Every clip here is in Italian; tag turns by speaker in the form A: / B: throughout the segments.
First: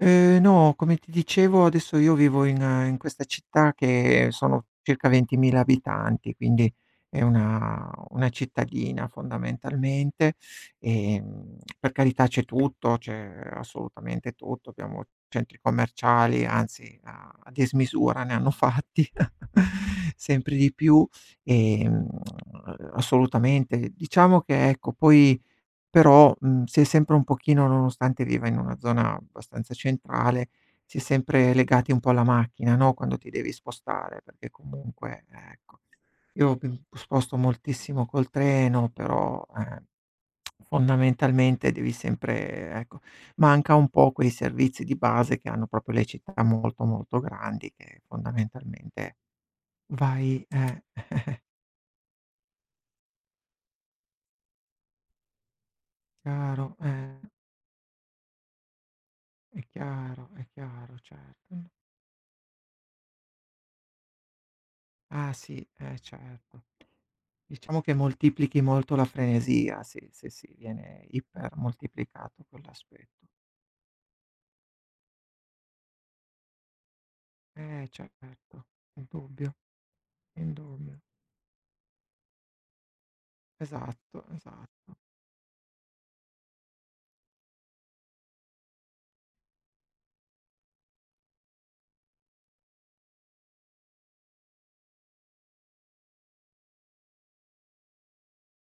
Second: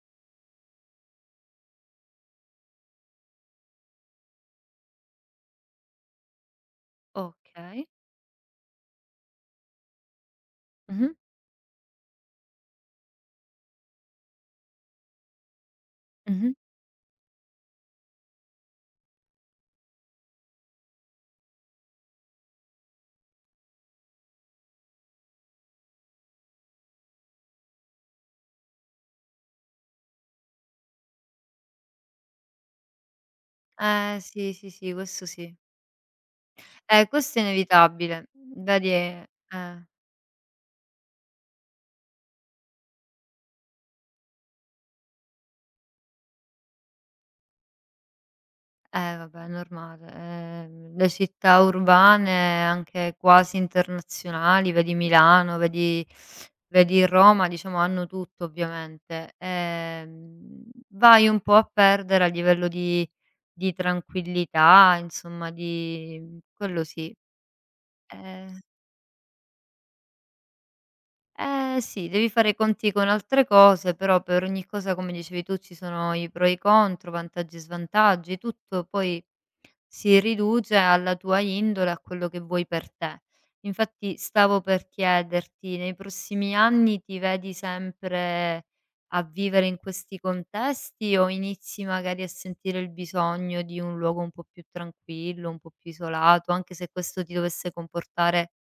A: Ehm, no, come ti dicevo, adesso io vivo in in questa città che sono circa 20000 abitanti, quindi è
B: Okay.
A: una una cittadina fondamentalmente,
B: Mh-mh.
A: ehm, per carità c'è tutto, c'è assolutamente tutto. Abbiamo centri commerciali,
B: Mh-mh.
A: anzi a a dismisura ne hanno fatti sempre di più e, mhmm, assolutamente. Diciamo che ecco poi però, mhmm, sei sempre un pochino nonostante viva in una zona abbastanza centrale, si è sempre legati un po' alla macchina, no, quando ti devi
B: Eh,
A: spostare. Perché
B: sì, sì, sì.
A: comunque,
B: Questo, sì.
A: ecco io pe
B: Eh,
A: sposto
B: questo è
A: moltissimo
B: inevitabile,
A: col
B: mhmm,
A: treno,
B: vedi è
A: però, eh,
B: eh.
A: fondamentalmente devi sempre, ecco manca un po' quei servizi di base che hanno proprio le città molto molto grandi che fondamentalmente
B: Eh, vabbè è normale,
A: vai eh
B: ehm, le città urbane anche quasi internazionali, vedi Milano, vedi
A: Chiaro,
B: vedi
A: eh.
B: Roma diciamo hanno tutto ovviamente.
A: È
B: Ehm,
A: chiaro, è
B: mhmm,
A: chiaro,
B: vai un po'
A: certo.
B: a perdere a livello di di tranquillità
A: Ah
B: insomma
A: sì, eh
B: di mhmm,
A: certo.
B: quello sì.
A: Diciamo che moltiplichi
B: Eh
A: molto la frenesia, se se si viene iper
B: Eh, sì. Devi
A: moltiplicato
B: fare i conti con
A: quell'aspetto.
B: altre cose, però per ogni cosa come dicevi tu ci sono i pro e i contro, vantaggi e
A: Eh,
B: svantaggi,
A: certo,
B: tutto
A: il
B: poi,
A: dubbio
B: si
A: il
B: riduce
A: dubbio.
B: alla tua indole a quello che vuoi per te. Infatti
A: Esatto,
B: stavo per
A: esatto.
B: chiederti, nei prossimi anni ti vedi sempre a vivere in questi contesti, o inizi magari a sentire il bisogno di un luogo un po' più tranquillo, un po' più isolato, anche se questo ti dovesse comportare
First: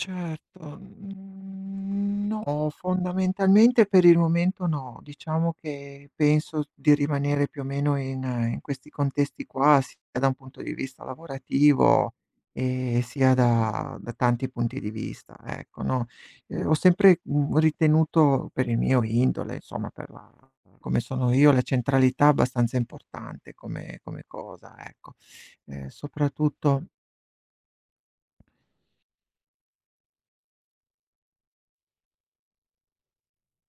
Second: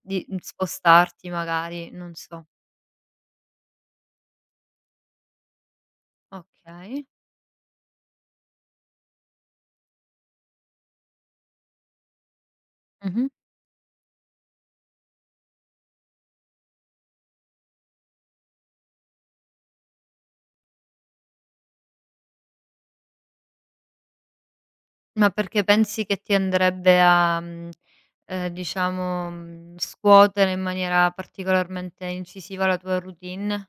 B: di mhmm, spostarti magari, non
A: n
B: so?
A: no, fondamentalmente per il momento no. Diciamo che penso di
B: Okay.
A: rimanere più o meno in in questi contesti qua, sia da un punto di vista lavorativo e
B: Mh-mh.
A: sia da da tanti punti di vista, ecco, no, ehm, ho sempre, mhmm, ritenuto per il mio indole, insomma per la come sono io, la centralità abbastanza importante come come cosa, ecco.
B: Ma perché
A: Ehm,
B: pensi che ti
A: soprattutto
B: andrebbe a, mhmm, ehm, diciamo scuotere in maniera particolarmente incisiva la tua routine?